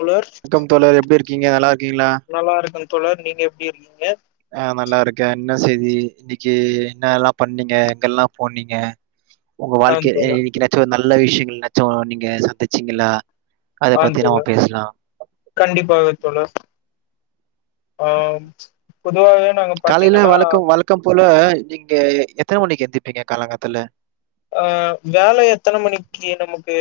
தோழர் ணக்கம் தோழரே எப்டி இர்க்கீங்க நல்லார்க்கீங்ளா நல்லாருக்கே தோழர் நீங்க எப்டி இருக்கீங்க ஆ நல்லார்க்கே என்ன செய்தி இன்னிக்கி என்னல்லா பண்ணீங்க எங்கெல்லா போனீங்க ஒங்க ஆ வாழ்க்கையே தோழர் இன்னிக்கி எதாச்சு நல்ல விஷயங்கள் என்னாச்சு நீங்க சந்திச்சீங்களா அத ஆ பத்தி நம்ம தோழர் பேசலாம். கண்டிப்பாக தோழர் ஆம் பொதுவாவே நாங்க பாத்தீங்கனா க்கபோல நீங்க எத்தன மணிக்கு எந்திப்பீங்க காலங்காத்தால ஆ வேல எத்தன மணிக் கி நமக்கு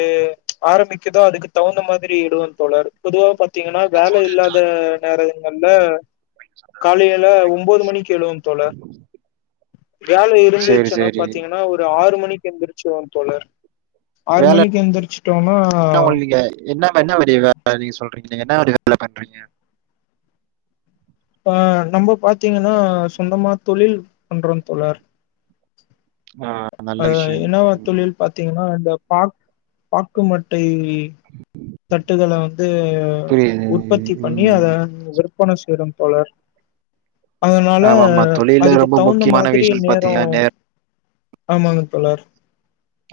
ஆரம்பிக்குதோ அதுக்கு தவுந்த மாதிரி இடுவ தோழர் பொதுவா பாத்தீங்கனா வேல இல்லாத நேரங்கள்ல காலையல ஒம் ஒம்பது மணிக்கு எழுவ தோழர் வேல சரி, இருந்துச்சுன்னு சரி. பாத்தீங்கனா ஒரு ஆறு மணி க்கு எந்திரிச்வோ தோழர் ஆறு மணிக்கு எந்திரிச்சுட்டோனா என்ன ஒங்க நீங்க என்ன ம என்ன மாரி வேல நீங்க சொல்றீங்க என்ன மாரி வேல பண்றீங்க அ நம்ம பாத்தீங்கனா சொந்தமா தொழில் பண்றோ தோழர் ஆ நல்ல அதா விஷயம். என்னவா ம். தொழில் பாத்தீங்கனா இந்த பாக் பாக்குமட்டை தட்டுகள வந்து புரியுது. உற்பத்தி பண்ணி ம். அத விற்பன செய்றோ தோழர் அதனால ஆமாமா. தொழில்ல அதுக்கு ரொம்ப தவுந்த முக்கியமான மாதிரி விஷயம் நேரோ பாத்தீங்கன்னா ஆமாங்க தோழர்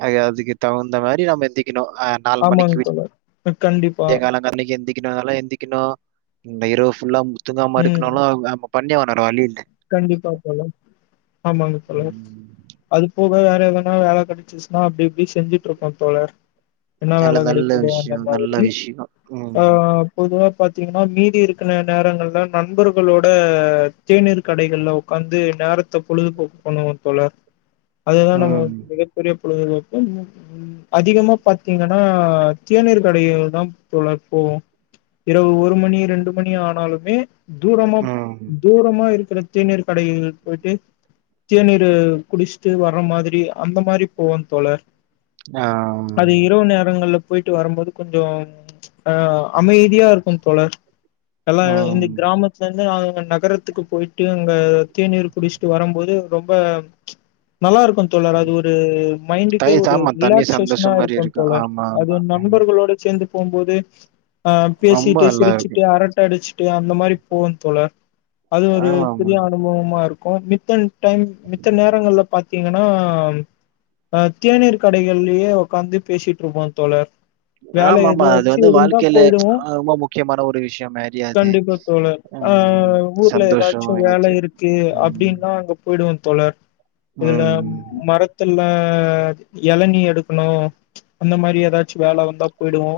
அது அதுக்கு தவுந்த மாரி நம்ம எந்திக்கணு அ நாலு மணிக்கு ஆமாங்க விட் தோழர். கண்டிப்பா. விடியகாலோ நாலு மணிக்கு எந்தி பின்னால எந்திக்கணு இந்த இரவு ஃபுல்லா முத் தூங்காமா ம். இருக்கணுனா அப்ப பண்ணியாவுனு வேற வழியில்ல கண்டிப்பா தோழர் ஆமாங்க தோழர் ம். அது போக வேற எதனா வேல கெடைச்சிச்சுனா அப்டி அப்டி செஞ்சிட்டு ருப்போ தோழர் என்ன நல்ல வேல நல்ல கெடைக்கிதோ அந்த விஷயம் நல்ல மாதிரி விஷயம் ஆ ம் பொதுவா பாத்தீங்கனா மீதி இருக்கிற நேரங்கள்ல நண்பர்களோட தேநீர் கடைகள்ல் ஒக்காந்து நேரத்த பொழுதுபோக்கு பண்ணுவோ தோழர் அதுதா நம்ம ம் மிக பெரிய பொழுதுபோக்கு [inaudible] அதிகமா பாத்தீங்கனா தேநீர் கடைகள்தா தோழர் போவோ இரவு ஒரு மணி ரெண்டு மணி ஆனாலுமே தூரமா ம் தூரமா இருக்குற தேநீர் கடைகள் போய்ட்டு தேநீரு குடிச்ட்டு வர்ற மாதிரி அந்த மாரி போவோ தோழர் ஆம் அது இரவு நேரங்கள்ல போய்ட்டு வரம்போது கொஞ்சொ அ அமைதியா இருக்கு தோழர் எல்லா இந்த ம் கிராமத்லேந்து நாங்க நகரத்துக்கு போய் ட்டு அங்க தேநீர் குடிச்ட்டு வரம்போது ரொம்ப நல்லா இருக்கு தோழர் அது ஒரு தை மைண்டுக்கே ஒரு ஆமா தண்ணி ரிலாக்சேஷனா சந்தோஷம் மாதிரி இருக்கு இருக்கும் தோழர் ஆமா அது ஆமா ம். நண்பர்களோட சேந்து போம்போது ஆ ரொம்ப பேசிட்டு நல்லா இருக்கு சிரிச்சுட்டு அரட்ட அடிச்சுட்டு அந்த மாரி போவோ தோழர் அது ஒரு ஆமா ஆமா புதிய அனுபவமா இருக்கு மித்தல் டைம் மித்த நேரங்கள்ல பாத் த்தீங்கனா அ தேநீர் கடைகள்ளயே ஒக்காந்து பேசிட்ருப்போ தோழர் வேல ஆமா ஆமா அது எதாச்சு வந்து இருந்தா வாழ்க்கையில போய்டுவோ அஹ், ரொம்ப முக்கியமான ஒரு விஷயம் மாதிரி அது கண்டிப்பா தோழர் ஆ ம், ஊர்ல எதா சந்தோஷம் ச்சு வேல எல்லாத்தையும் இருக்கு ம். அப்டின்னா அங்க போய்டுவோ தோழர் இதுல ம். மரத் துல எளநீ எடுக்குணு அந்த மாரி ஏதாச்சு வேல வந்தா போய்டுவோ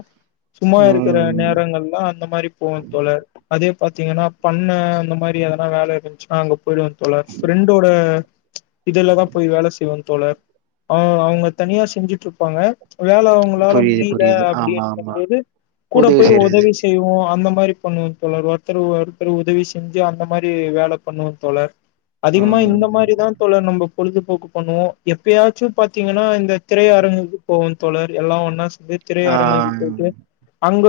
சும்மா இருக்குற ம். நேரங்கள்லா இந்த மாரி போவோ தோழர் அதே பாத்தீங்கன்னா பண்ண அந்த மாரி எத வேல இருந்ச்சுன்னா அங்க போய்டுவோ தோழர் ஃப்ரெண்டோட இதுலதா போய் வேல செய்வோ தோழர் ஆ அவ்ங்க தனியா செஞ்சுட்ருப்பாங்க வேல அவுங்களால புரியுது, முடியில புரியுது. ஆமா, அப்டின்னும் ஆமா. போது கூட உதவி போய் செய்றது. ஒதவி செய்வோ அந்த மாரி பண்ணுவ தோழர் ஒர்த்தர் ஒர்த்தர் உதவி செஞ்சு அந்த மாரி வேல பண்ணுவோ தோழர் அதிகமா ம். இந்த மாரிதா தோழர் நம்ப பொழுதுபோக்கு பண்ணுவோ எப்பயாச்சு பாத்தீங்கன்னா இந்த திரை அரங்குக்கு போவோ தோழர் எல்லா ஒன்னா சேந்து ஆ. திரையரங்கள் போயிட்டு அங்க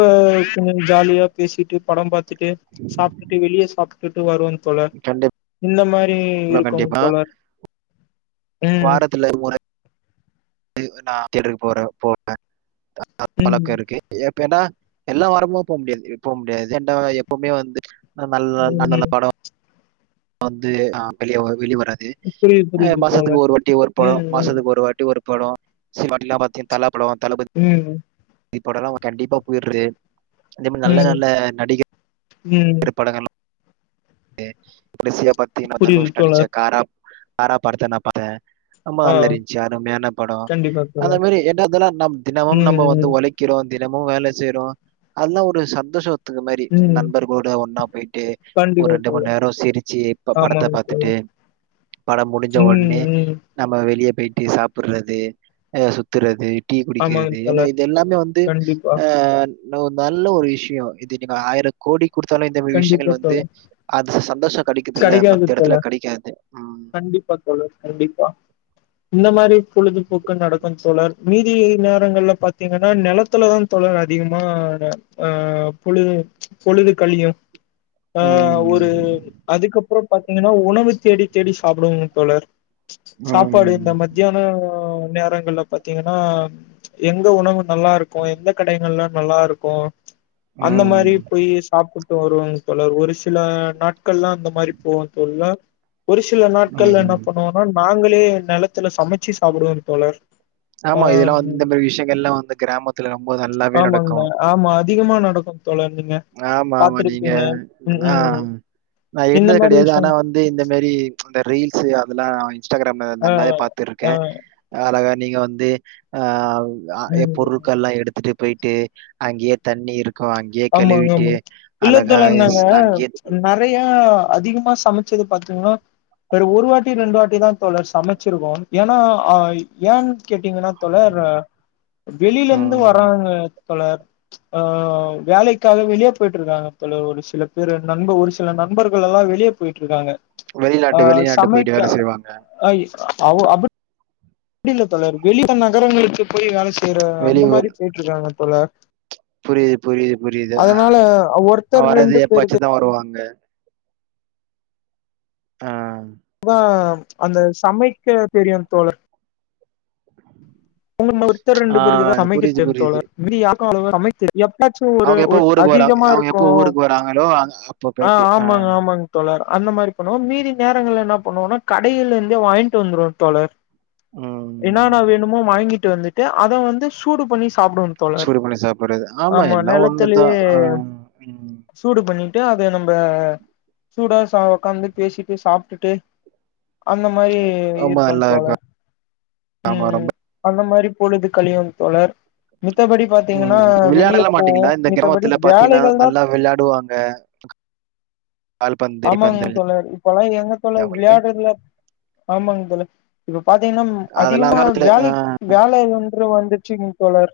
கொஞ்ச ஜாலியா பேசிட்டு படம் பாத்துட்டு சாப்ட்டுட்டு வெளிய சாப் ய்ட்டு வருவோ தோழர் கண்டிப்பா, இந்த மாரி இருக்குங் கண்டிப்பா. தோழர் ம் வாரத்துல [inaudible] நா த்யேட்டருக்கு போற போவ ம் பழக்கொ இருக்கு எப்பனா எல்லா வாரமு போ முடியாது போ முடியாது ஏண்டா எப்பவ்மே வந்து ஆ நல் நல் நல்ல ம் படம் வந்து ஆ வெளிய வெளி வராது புரியுது ஆ புரியுது மாசத்துக்கு தோழர் ஒரு வாட்டி ஒரு படொ ம் ம் மாசத்துக்கு ஒரு வாட்டி ஒரு படொ [inaudible] தல படம் தளபதி ம் தி படொல்லா அ கண்டிப்பா போய்ட்ரு அந்த மாரி நல்ல ம் நல்ல நடி ம் கர் படங்கள் எ கடசீய பாத்தீனா புரியுது தனுஷ் நடிச்ச தோழர் காரா காரா படத்த நா பாத்த ஆமா ஆ நல்லாருந்ச்சு அருமையான படொ கண்டிப்பா அந்த தோழர் மாரி என்னதுல்லா நம் தினமும் ம் நம்ம வந்து ம் ஒழைக் கிறோ தினமு வேல செய்றோ அத்ல ஒரு சந்தோஷ ன்ற மாரி ம் நண்பர்களோட ஒன்னா போய்ட்டு ஒரு கண்டிப்பா ரெண்டு மண் தோழர் நேரொ சிரிச்சி இப்ப படத்த ஆமாங்க பாத்துட்டு தோழர் படம் முடிஞ்ச ம் ஒன்னே ம் நம்ம வெளிய போய்ட்டு சாப்புர்றது ஆ சுத்துறது டீ ஆமாங்க குடிக்கிறது ஏனா தோழர் இது எல்லாமே வந்து கண்டிப்பா ஆ இது ஒரு நல்ல ஒரு விஷியோ இது நீங்க ஆயிர கோடி குடுத்தாலு இந்த மாரி கண்டிப்பா விஷயங்கள் வந்து தோழர் அது சந்தோஷ கெடைக்குதில்ல கெடைக்காது மத்த எடத்துல தோழர் கெடைக்காது ம் [unintelligible] கண்டிப்பா இந்த மாரி பொழுதுபோக்கு நடக்கு தோழர் மீதி நேரங்கள்ல பாத்தீங்கன்னா நெலத்துல தா தோழர் அதிகமான அ பொழுது பொழுது கழியு ஆ ஒரு ம். அதுக்கப்றோ பாத்தீங்கன்னா உணவு தேடி தேடி சாப்பிடுவோங் தோழர் சாப்பாடு இந்த ம். மத்தியானோ நேரங்கள்ல பாத்தீங்கன்னா எங்க உணவு நல்லா இருக்கு எந்த கடைங்கள்ல நல்லா இருக்கு அந்த மாரி ம். போய் சாப்புட் வருவங் தோழர் ஒரு சில நாட்கள்ல்லா அந்த மாரி போவோ தோழ்ல ஒரு சில நாட்கள்ல என்ன ம். பண்ணுவோனா நாங்களே நெலத்துல சமைச்சு சாப்பிடுவங் தோழர் ஆ ஆமா. இதெல்லாம் வந்து ம் இந்த மாரி விஷயங்கள்லாம் வந்து கிராமத்துல ரொம்ப நல்லாவே ஆமாங்க நடக்கும். ஆமா அதிகமா நடக்கு தோழர் நீங்க ஆமா ஆமா நீங்க பாத்துருப்பீங்க. ம், ஆ ம். நா இந்த இருந்தது மாரி கெடையாது ஆனா விஷயம். வந் து இந்த மாரி அந்த ரீல்ஸ் அதெல்லா இன்ஸ்டாகிராம்ல ஆ, நல்லாவே பாத்துருக்கே ஆ, அழகா நீங்க வந்து ஆ எ ம். பொருட்கள்லா எடுத்துட்டு போயிட்டு அங்கேய தண்ணி இருக்கு அங்கயே ஆமாங்க, கழுவிட்டு ஆமா. அழகா எஸ் அங்கயே நெறையா அதிகமா சமைச்சது பாத்தீங்கன்னா வேற ஒரு வாட்டி ரெண்டு வாட்டி தா தோழர் சமச்சிருக்கோ ஏனா அ ஏ கேட்டீங்கன்னா தோழர் அ வெளிலருந்து ம். வராங்க தோழர் அ வேலைக்காக வெளிய போயிட்ருக்காங்க தோழர் ஒரு சில பேரு நண்ப ஒரு சில நண்பர்கள் எல்லா வெளியப் போயிட்ருக்காங்க வெளிநாட்டு வெளிநாட்டு போயிட்டு வேல செய்வாங்க ஆயி அவு அப் அப்டி இல்ல தோழர் வெளில நகரங்களுக்கு போய் வேல செய்ற அந்த மாரி போயிட்ருக்காங்க தோழர் புரியிது புரியிது புரியிது அதனால அ ஒருத்தர் வரது ரெண்டு எப்பாச்சு பேருக்கு தா வருவாங்க ஆ அ அந்த சமைக்க தெரியுந் தோழர் [inaudible] ஒருத்தர் ரெண்டு ஆ பேருக்கோ தா சமைக்க புரியுது, தெரியு புரியுது. தோழர் மீதி யாருக்கு அவ்ளோவா சமைக்க தெரி எப்பாச்சு ஒரு அவங்க எப்போ ஒரு ஊருக்கு வராங்க அதிகமா அவங்க இருக்கு எப்போ ஊருக்கு வராங்களோ, அங்க- அப்போ அ போயிட்டு ஆ. ஆமாங்க ஆமாங் தோழர் அந்த மாரி பண்ணுவோ மீதி நேரங்கள்ல இன்னாப் பண்ணுவோன்னா கடையில இருந்தே வாங்கிட்டு வந்துருவோ தோழர் இன்னான்னா ம். வேணுமோ வாங்கிட்டு வந்துட்டு அத வந்து சூடு பண்ணி சாப்டுவோ தோழர் சூடு பண்ணி சாப்பறது ஆமா எல்லா ஒண்ணுதா அ ம் சூடு பண்ணிட்டு அத நம்ப சூடா ச ஒக்காந்து பேசிட்டு சாப்ட்டுட்டு அந்த மாரி ரொம்ப இருப்பாங் நல்லா இருக்கு. தோழர் ஆமா, ம் ரொம்ப அந்த மாரி பொழுது கழியு தோழர் மித்தபடி பாத்தீங்கன்னா ம். வெளிய விளையாடலாம் போவோ மாட்டீங்களா? இந்த மித்தபடி கிராமத்துல பார்த்தீங்கன்னா, வேலைகள் தா நல்லா விளையாடுவாங்க. கால்பந்து, ஆமாங் கைப்பந்து தோழர் இப்பல்லா எங்க தோழர் அவங்களுக்கு. விளையாட்றதுல ஆமாங் தோழர் இப்ப பாத்தீங்கன்னா அதெல்லாம் அந்த அதிகமா காலத்துல அ வேலைக் வேல இல்லன்றது வந்துச்சிங் தோழர்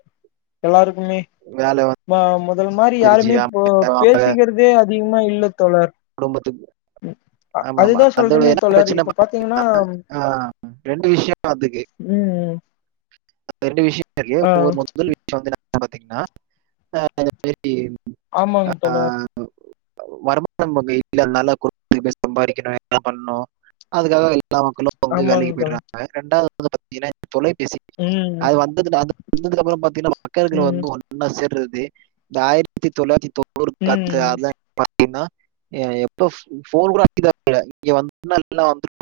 எல்லாருக்குமே வேலை ம முதல் மாரி வந்துருச்சு. யாருமே ஆமா. இப்போ அவங்க பேசிக்கிறதே அதிகமா இல்ல தோழர் குடும்பத்துக்கு அ ஆமா ஆமா அதுதா அதோட சொல்றேனே என்ன தோழர் பிரச்சனப் இப்ப பாத்தீங்கன்னா பாத்திங்கன்னா அ ரெண்டு விஷயோ அதுக்கு ம் ரெண்டு விஷயத்துலயே ஆ ஒரு மொதல் விஷயோ வந்து என்னன் பாத்தீங்ன்னா அ இந்த மாரி ஆமாங்க அ தோழர் [inaudible] நம்ம வீட்ல சம்பாரிக்கிறவ என்ன பண்ணு அதுக்காக எல்லா மக்களோ [unintelligible] வந்து ஆமாங்க வேலைக்கு தோழர் போயிறாங்க ரெண்டாவது வந்து பாத்தீங்கன்னா தொலைபேசி ம் அது வந்ததுல அது வந்ததுக்கு அப்றோ பாத்தீங்கன்னா ம் [unintelligible] ஒண்ணா சேர்றது இந்த ஆயிரத்தி தொள்ளாயிரத்தி தொண்ணூறு பத்து ம் [unintelligible] பாத்தீங்ன்னா எ எப்போ ஃபோன் கூட இங்க வந்து எல்லா [unintelligible]